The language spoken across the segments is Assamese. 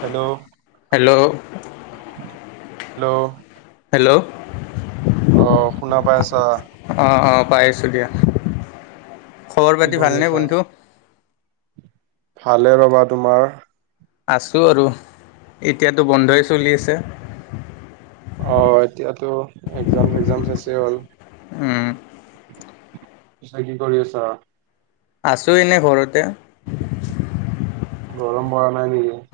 Hello hello hello. হেল্ল' অ' শুনা পাই আছা। অ' অ'পাই আছোঁ দিয়া। খবৰ কি পাতি কৰি ভালনে আছা। বন্ধু ভালে ৰবা তোমাৰ? আছোঁ আৰু এতিয়াতো বন্ধই চলি আছে। অ' এতিয়াতো এক্সাজাম ছেক্মজাম আছে হল। উম'। পিছে কি কৰি আছা? আছো এনেই ঘৰতে। গৰম পৰা নাই নেকি।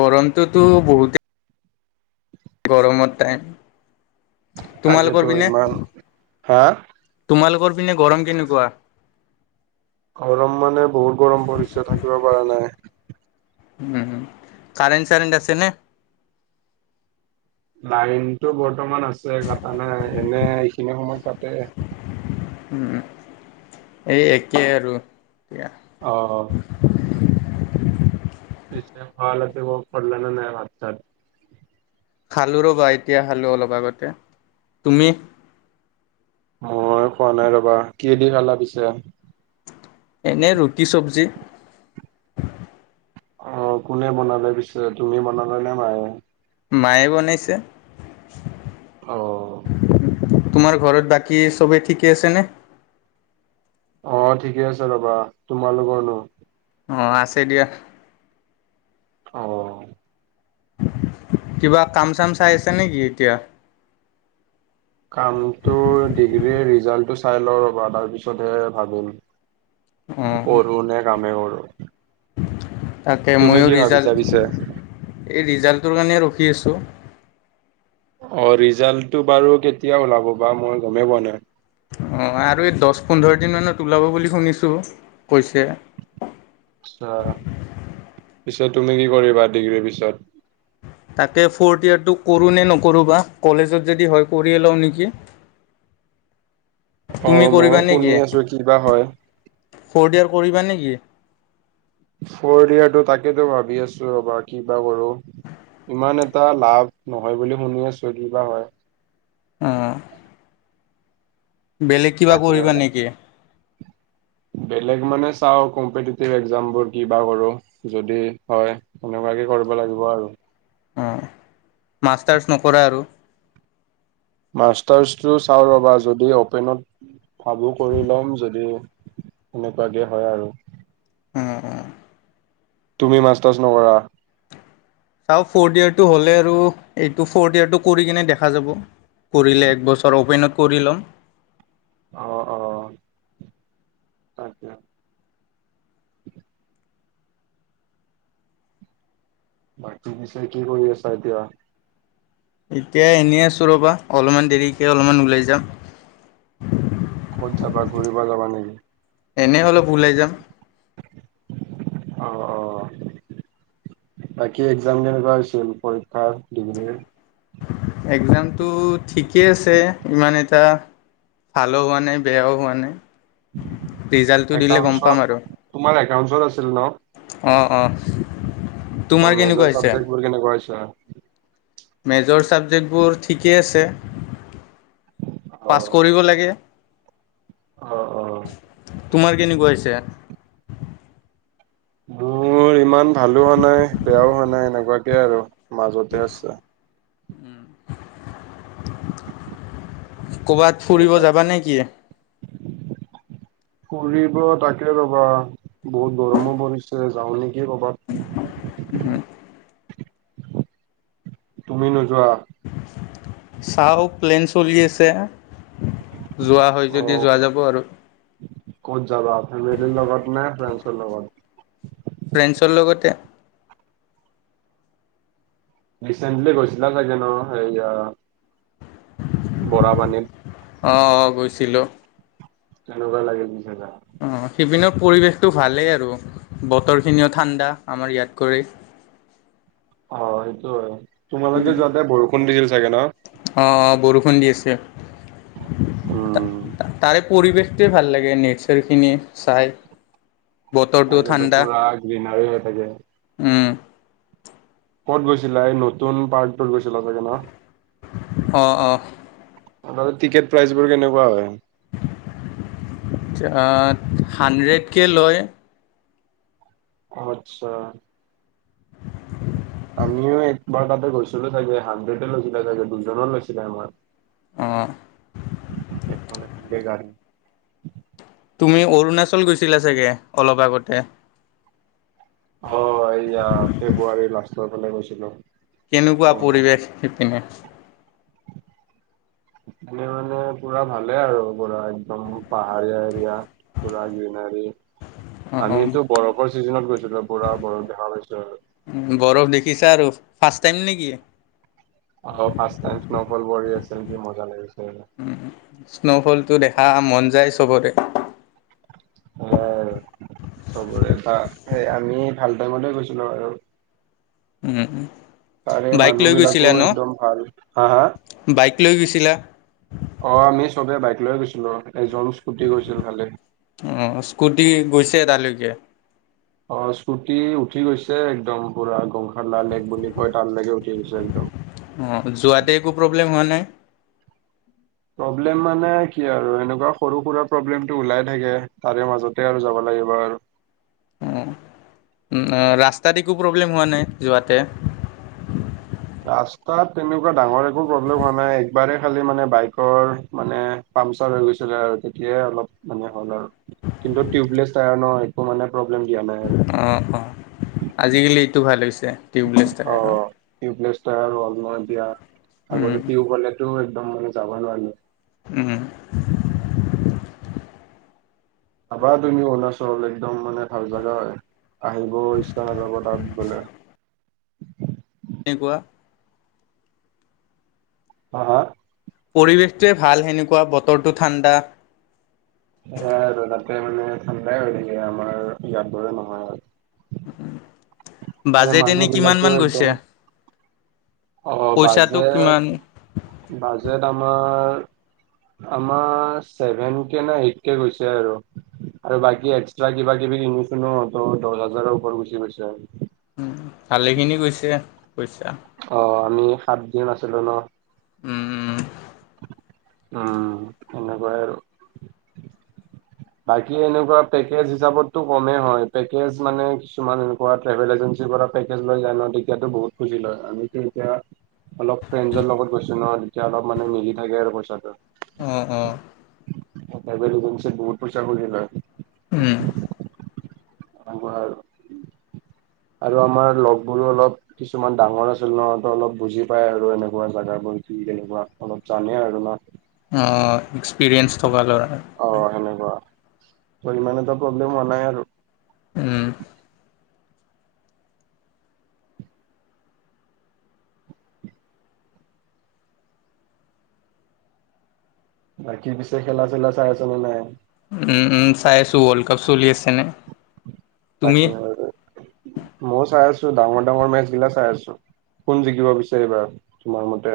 গৰমতটো টো বহুতে গৰম টাইম তাকেতো তোমালোকৰ পিনে ইমান হা তোমালোকৰ পিনে গৰম কেনেকুৱা? গৰম মানে বহুত গৰম পৰিছে থাকিব পৰা নাই। উম' কাৰেণ্ট চাৰেণ্ট আছে নে? লাইনতটো বৰ্তমান আছে কটা নাই এনে এইখিনি সময় কাটে। উম' এই একেই আৰু এয়া। অ' অ'। [unintelligible] নাই ভাত চাত খালো ৰ'বা এতিয়া খালো অলপ আগতে তুমি? মই খোৱা নাই ৰবা কি দি খালা পিছে? এনেই ৰুটি চবজি অ' কোনে বনালে পিছে তুমি বনালা নে মায়ে? মায়ে বনাইছে। অ'। তোমাৰ ঘৰত বাকি চবেই ঠিকে আছে নে? অ' ঠিকে আছে ৰবা তোমালোকৰ নো অ আছে দিয়া। অ'। কিবা কাম চাম চাই আছে নেকি এতিয়া? কামটো ডিগ্ৰীৰ ৰিজাল্টটো চাই লও ৰ'বা তাৰ পিছতহে ভাবিম। অঁ পহু নে কামেই কৰো। তাকে তুমি ময়ো কি ভাবিছা ৰিজাল্ট পিছে? এই ৰিজাল্টটোৰ কাৰণে ৰখি আছোঁ। অ' ৰিজাল্টটো বাৰু কেতিয়া ওলাব বা মই গমেই পোৱা নাই। অ' আৰু এই দহ পোন্ধৰ দিন মানত ওলাব বুলি শুনিছো কৈছে। আচ্ছা পিছে তুমি কি কৰিবা ডিগ্ৰীৰ পিছত? তাকে ফ'ৰ্থ ইয়েটো কৰোঁ নে নকৰোঁ বা কলেজত যদি হয় কৰিয়ে লওঁ নেকি? অ তুমি মইয়ো কৰিবা নেকি? শুনি আছো কিবা হয়। ফৰ্থ ইয়েৰ কৰিবা নেকি? ফৰ্থ ইয়েৰটৌ তাকেতো ভাবি আছো ৰ'বা কিবা কৰো। ইমান এটা লাভ নহয় বুলি শুনি আছোঁ, কি বা হয়। উম। বেলেগ কিবা তাকে কৰিবা আৰু। নেকি? বেলেগ মানে চাওঁ কম্পিটিটিভ একজামবোৰ কিবা কৰোঁ যদি হয়। সেনেকুৱাকে কৰিব লাগিব আৰু। হু, মাষ্টাৰ্ছ নকৰা আৰু? মাষ্টাৰ্ছটো চাওঁ ৰ'বা যদি অ'পেনত ভাবো কৰি ল'ম, যদি - সেনেকুৱাকে হয় আৰু। উম উম। তুমি মাষ্টাৰ্ছ নকৰা? চাওঁ ফৰ্থ ইয়েৰটো হ'লে আৰু এইটো ফৰ্থ ইয়েৰটো কৰি কিনে দেখা যাব। কৰিলে একবছৰ অ'পেনত কৰি ল'ম। অঁ, অ। তাকে। বাকী পিছে কি কৰি আছা এতিয়া? এতিয়া এনেই আছো ৰবা, অলপমান দেৰিকে অলপমান ওলাই যাম। ক'ত যাবা, ঘূৰিব যাবা নেকি? এনেই অলপ উলাই যাম। অ অ। বাকী একজাম কেনেকুৱা হৈছিল? পৰীক্ষাত, ডিগ্ৰীৰ। একজামটো ঠিকেই আছে, ইমান এটা - ভালো হোৱা নাই বেয়াও হোৱা নাই, ৰিজাল্টটো দিলে গম একাউন্টছত পাম আৰু। তোমাৰ একাউন্টছৰ আছিল ন? অঁ অঁ। তোমাৰ তোৰ কেনেকুৱা মেজৰ হৈছে চাবজেক্টবোৰ কেনেকুৱা হৈছে? মেজৰ ছাবজেক্টবোৰ ঠিকেই আছে। পাছ অঁ। কৰিব লাগে। অ, অ। তোমাৰ কেনেকুৱা হৈছে? মোৰ ইমান ভালো হোৱা নাই বেয়াও হোৱা নাই, এনেকুৱাকে আৰু মাজতে আছে। উম। কবাত ফুৰিব যাবা নেকি? [unintelligible] ফুৰিব তাকে ৰ'বা বহুত গৰমো পৰিছে, যাওঁ নেকি কবাত। [unintelligible] তুমি নোযোৱা? চাওঁ প্লেন চলি আছে। যোৱা হয় অ যদি যোৱা যাব আৰু। ক'ত যাবা? ফেমেলিৰ লগত নে ফ্ৰেণ্ডছৰ লগত? ফ্ৰেণ্ডছৰ লগতে। ৰেছেণ্টলী গৈছিলা চাগে ন হেৰি এইয়া বৰা পানীত। অ, অ গৈছিলোঁ। কেনেকুৱা লাগিল পিছে যাই? অঁ সেইপিনেৰ পৰিৱেশটো ভালেই আৰু বতৰখিনিও ঠাণ্ডা আমাৰ ইয়াত কৰি। অ সেইটো হয় তোমাৰলোকে যাওঁতে বৰষুণ দিছিল চাগে ন? অ অ বৰষুণ দি আছে উম তাৰে পৰিৱেশটোৱে ভাল লাগে নেচাৰখিনি চাই। বতৰটো তাকো ঠাণ্ডা পুৰা গ্ৰিনাৰী হৈ থাকে। উম। ক'ত গৈছিলা এই নতুন পাৰ্কটো গৈছিলা চাগে ন? অ অঁ। তাতে টিকেট প্ৰাইচ বোৰ কেনেকুৱা হয়? আ হাড্ৰেড কে লয়। আচ্ছা। মইয়ো এক বাৰ তাতে গৈছিলো তাগে হাড্ৰেডে লৈছিলে চাগে দুজনৰ লৈছিলে আমাৰ। অ', এখন এখনকে গাড়ী। তুমি অৰুণাচল গৈছিলা চাগে অলপ আগতে? হয় এইয়া ফেব্ৰুৱাৰী লাষ্টৰ ফালে গৈছিলোঁ। কেনেকুৱা পৰিৱেশ শিপিনে? মানে পুৰা ভালে আৰু পুৰা একদম পাহাৰীয়া এৰিয়া। পুৰা গ্ৰীনাৰী। অ', অ', আমিতো বৰফৰ চিজনত গৈছিলো পুৰা বৰফ দেখা পাইছো আৰু। বৰফ দেখিছা আৰু ফাৰ্ষ্ট টাইম নেকি? অ ফাৰ্ষ্ট টাইম স্ন'ফল বঢ়ি আছিল কি মজ্জা লাগিছে। উম স্ন'ফলটো দেখা মন যায় চবৰে। সেয়াই আৰু চবৰে বা সেই আমি ভাল টাইমতে গৈছিলোঁ আৰু। উম তাৰে বাইক মানুহ লৈ বিলাকো গৈছিলাঁ একদম ভাল হা হা ন বাইক লৈ গৈছিলাঁ? অ আমি চবে বাইক লৈ গৈছিলোঁ এজন স্কুটি গৈছিল খালি। অঁ স্কুটি গৈছে এ তাৰলৈকে। অ স্কুটি উঠি গৈছে একদম পুৰা গংশালা লেখ বুলি কয় তাৰ লৈকে উঠি গৈছে একদম। অঁ যোৱাতে একো প্ৰব্লেম হোৱা নাই? প্ৰব্লেম মানে কি আৰু এনেকুৱা সৰু সুৰা প্ৰব্লেমটো উলাই থাকে তাৰে মাজতে আৰু যাব লাগিব আৰু। অ ৰাস্তাত একো প্ৰব্লেম হোৱা নাই যোৱাতে? ৰাস্তাত তেনেকুৱা ডাঙৰ একো প্ৰব্লেম হোৱা নাই একবাৰে খালি বাইকৰ মানে পামচাৰ হৈ গৈছিলে আৰু তেতিয়াই অলপ মানে হ'ল আৰু। কিন্তু টিউবলেছ টায়াৰ ন একো মানে প্ৰব্লেম দিয়া নাই। আৰু অঁ অঁ আজিকালি এইটো ভাল হৈছে। টিউবলেছ অ টায়াৰৰ টিউবলেছ টায়াৰ হ'ল ন এতিয়া আগতে টিউব হ'লে এইটো একদম মানে যাব নোৱাৰিলে। উম। যাবা তুমি অৰুণাচললে একদম মানে ভাল জাগা হয়। আহিব ইচ্ছা নাযাব তাত গ'লে। [inaudible] হা হা? পৰিৱেশটোৱে ভাল সেনেকুৱা বতৰটো ঠাণ্ডা। সেয়াই আৰু তাতে মানে ঠাণ্ডাই হৈ থাকে আমাৰ ইয়াৰ দৰে নহয় আৰু। তাতে বাজেট মানুহ এনেই কিমান বিলাকো মান একদম গৈছে। অ পইচাটো বাজেট কিমান বাজেট আমাৰ। আমাৰ ছেভেন কে নে এইট কে গৈছে আৰু আৰু বাকী এক্সট্ৰা কিবা কিবি কিনোতেনো দহ হাজাৰৰ ওপৰত গুচি গৈছে উম ভালেখিনি গৈছে পইচা। অ আমি সাতদিন আছিলো ন। উম উম উম এনেকুৱাই আৰু বাকী এনেকুৱা পেকেজ হিচাপতটো কমেই হয় পেকেজ মানে কিছুমান এনেকুৱা ট্ৰেভেল এজেঞ্চিৰ পৰা পেকেজ লৈ যায় ন তেতিয়াতো বহুত খুজি লয় আমিটো এতিয়া অলপ ফ্ৰেণ্ডছৰ লগত গৈছো ন তেতিয়া অলপ মানে মিলি থাকে আৰু পইচাটো। অ অ ট্ৰেভেল এজেঞ্চিত বহুত পইচা খুজি লয়। উম সেনেকুৱা আৰু আৰু আমাৰ লগবোৰো অলপ কিছুমান ডাঙৰ আছিল ন সিহঁতে অলপ বুজি পাই আৰু এনেকুৱা জেগাবোৰ কি কেনেকুৱা অলপ জানে আৰু ন। অ এক্সপিৰিয়েঞ্চ থকা লৰা অ সেনেকুৱা ইমান এটা প্ৰব্লেম হোৱা নাই আৰু উম বাকী পিছে খেলা চেলা চাই আছ নে নাই। উম উম চাই আছোঁ ৱৰ্ল্ড কাপ চলি আছেনে। তাকে আৰু ম মইয়ো চাই আছো ডাঙৰ ডাঙৰ মেচ বিলাক চাই আছো। কোন জিকিব বিচাৰিবা তোমাৰ মতে।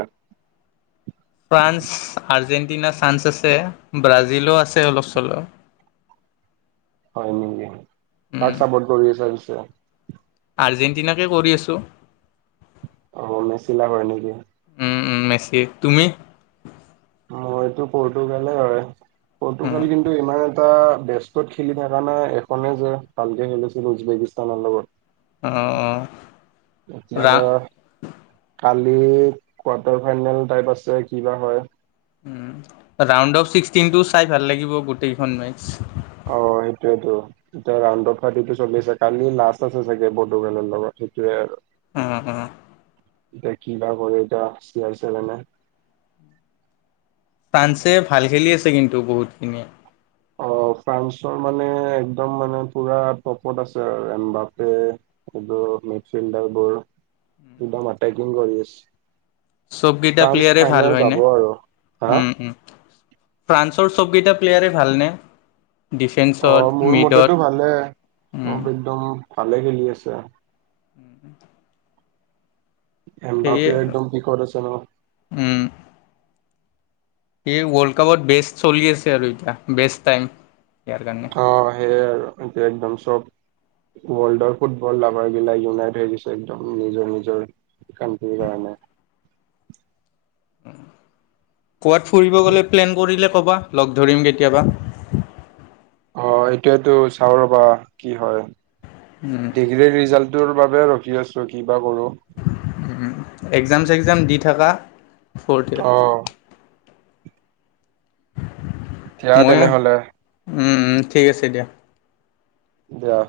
ফ্ৰান্স আৰ্জেণ্টিনা চান্স আছে ব্ৰাজিলো আছে অলপ চলপ। হয় নেকি কাক উম, চাপৰ্ট কৰি আছা পিছে। আৰ্জেণ্টিনাকে কৰি আছোঁ। মেচিলা হয় নেকি উম উম মেচি তুমি মইতো পতুৰ্গালে হয় উম পতুৰ্গালে কিন্তু ইমান এটা বেস্তত খেলি থাকা নাই এখনে যে ভালকে খেলিছিলো বেকিস্তানৰ লগত। অ অ এতিয়া ৰা বা কালি কোৱাৰ্টাৰ ফাইনেল টাইপ আছে কিবা হয়। উম ৰাউণ্ড অফ ছিক্সটিনটো চাই ভাল লাগিব গোটেইকেইখন মেছ। অ সেইটোৱেটো। এতিয়া ৰাউড অফ থ্ৰাৰ্টিটো চলি আছে কালি লাষ্ট আছে চাগে পতুৰ্গালৰ লগত সেইটোৱে আৰু উম উম এতিয়া কিবা কৰে এতিয়া চিয়াইছিলেনে ফ্ৰান্সে ভাল খেলি আছে কিন্তু বহুতখিনি অ ফ্ৰান্সৰ মানে একদম মানে পুৰা টপত আছে আৰু এমবাপে এইবোৰ মেছ ফিল্ডাৰ বোৰ একদম এটেকিং কৰি আছে চবকেইটা ফ্ৰান্স প্লেয়াৰে ভাল ফাইনেল যাব হয়নে আৰু হা উম উম। ফ্ৰান্সৰ চবকেইটা প্লেয়াৰে ভালনে ডিফেন্সত, অ', মোৰ মিডত মতেতো ভালেই, উম, [unintelligible] একদম ভালে খেলি আছে। [inaudible] এম সেয়ে বাপিও একদম [unintelligible] আছে ন। উম। সি ৱৰ্ল্ড কাপত বেষ্ট চলি আছে আৰু এতিয়া, বেষ্ট টাইম ইয়াৰ কাৰণে। অ', সেয়াই আৰু এটো একদম চ'ব। ৱৰ্ল্ডৰ ফুটবল লাভাৰ গিলাক ইউনাইট হৈ গছে একদম নিজৰ নিজৰ [unintelligible] কাৰণে। ক'বাত ফুৰিব গ'লে প্লেন কৰিলে ক'বা, লগ ধৰিম কেতিয়াবা। অ', সেইটোৱেটো চাওঁ ৰ'বা কি হয়। উম। ডিগ্ৰীৰ ৰিজাল্টটোৰ বাবে ৰখি আছোঁ কিবা কৰোঁ। উম, একজাম-চেগজাম দি থকা। অ'। দিয়া ময়ো তেনেহলে উম, উম, ঠিক আছে দিয়া। দিয়া।